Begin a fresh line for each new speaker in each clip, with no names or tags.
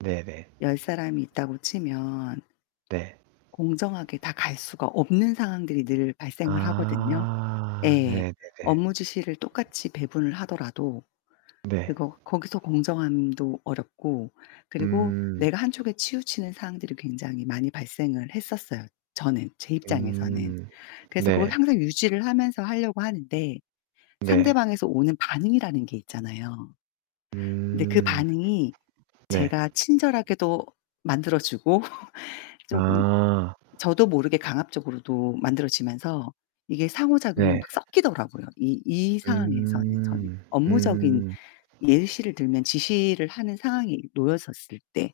네네.
10 사람이 있다고 치면
네.
공정하게 다 갈 수가 없는 상황들이 늘 발생을 하거든요.
아.
예.
네. 네네.
업무 지시를 똑같이 배분을 하더라도.
네.
그거 거기서 공정함도 어렵고. 그리고
음.
내가 한쪽에 치우치는 상황들이 굉장히 많이 발생을 했었어요. 저는 제 입장에서는.
음.
그래서 그걸
네.
항상 유지를 하면서 하려고 하는데
네.
상대방에서 오는 반응이라는 게 있잖아요. 근데 그
음.
반응이
네.
제가 친절하게도 만들어주고 쪼금
아.
저도 모르게 강압적으로도 만들어지면서 이게 상호작용이
네.
막 섞이더라고요. 이 이 상황에서는 저는.
음.
업무적인
음.
예시를 들면 지시를 하는 상황이 놓여졌을 때.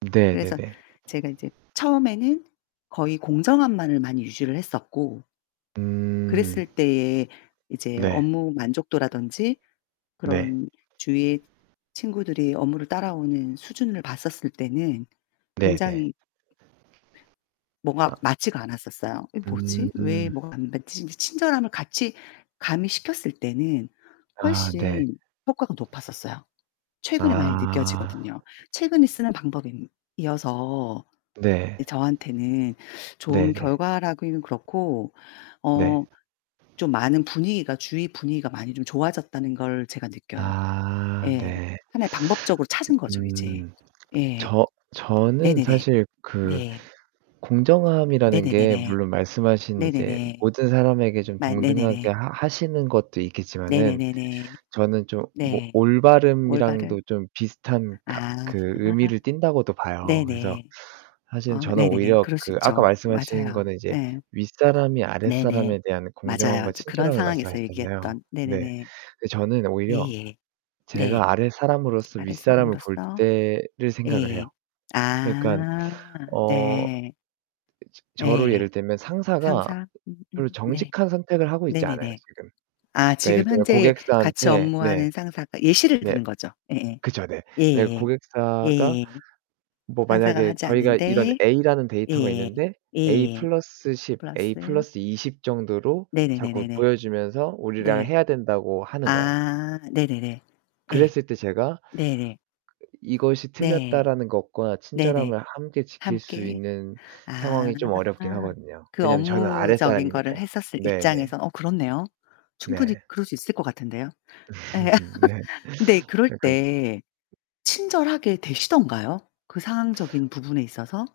네.
그래서
네네.
제가 이제 처음에는 거의 공정함만을 많이 유지를 했었고
음.
그랬을 때에 이제
네.
업무 만족도라던지
네.
그런 주위에 친구들이 업무를 따라오는 수준을 봤었을 때는
네네.
굉장히 뭐가
아.
맞지가 않았었어요. '이게 뭐지? 왜
음.
뭐가 안 맞지?' 이제 친절함을 같이 가미시켰을 때는
아 네.
훨씬 효과가 높았었어요. 최근에 많이
아.
느껴지거든요. 최근에 쓰는 방법이 이어서
네.
저한테는 좋은
네네.
결과라기는 그렇고
네.
어 좀 많은 분위기가 주위 분위기가 많이 좀 좋아졌다는 걸 제가 느껴요.
아
예.
네.
하나의 방법적으로 찾은 거죠 이제.
음.
예.
저 저는
네네네.
사실 그
네.
공정함이라는 게
네네네네.
물론 말씀하신 이제
네네네.
모든 사람에게 좀
맞
동등하게
네네네.
하시는 것도 있겠지만은
네네네네.
저는 좀
네. 올바른.
올바름이랑도 좀 비슷한 가
아.
그 의미를 띤다고도 봐요. 그래서
네네.
사실
아
저는
네네네.
오히려
그럴 수
그 아까
있죠.
말씀하신
맞아요.
거는 이제
네.
윗사람이
네네
아랫사람에 대한
맞아요.
공정함과
그런
친절함을
상황에서
말씀하셨잖아요.
얘기했던.
네.
네네네.
저는 오히려
예예. 네.
제가 아랫사람으로서 윗사람을 볼
아랫사람으로서
때를 생각을 해요.
예.
그니깐
아
어
네.
저로
네.
예를 들면 상사가
상사.
별로
네.
정직한 선택을 하고 있지 않아요.
네네네.
지금.
아
그니까 예를
지금
들어
현재 같이
고객사한테 네.
업무하는 상사가 예시를
네.
드는 거죠. 예예.
그쵸 네. 그리고
예예예.
고객사가
예예예.
뭐
상사가
만약에
하지
저희가 이런
않는데
A라는 데이터가
예예.
있는데 A+
예예.
10,
플러스.
A+ 20 정도로 자꾸
네네네네네.
보여주면서 우리랑
네.
해야 된다고 하는 거예요.
아. 네네네. 예.
그랬을 때 제가
네네.
'이것이
네.
틀렸다.'라는 것과
네네.
친절함을 함께 지킬 수
함께
있는
아.
상황이 좀 어렵긴 하거든요.
그
왜냐면 저는
업무적인 거를
아랫사람이니까.
했었을
네네.
입장에서. 어 그렇네요. 충분히
네.
그럴 수 있을 것 같은데요. 예.
네.
근데
[unintelligible]
그럴때 친절하게 되시던가요? 그 상황적인 부분에 있어서?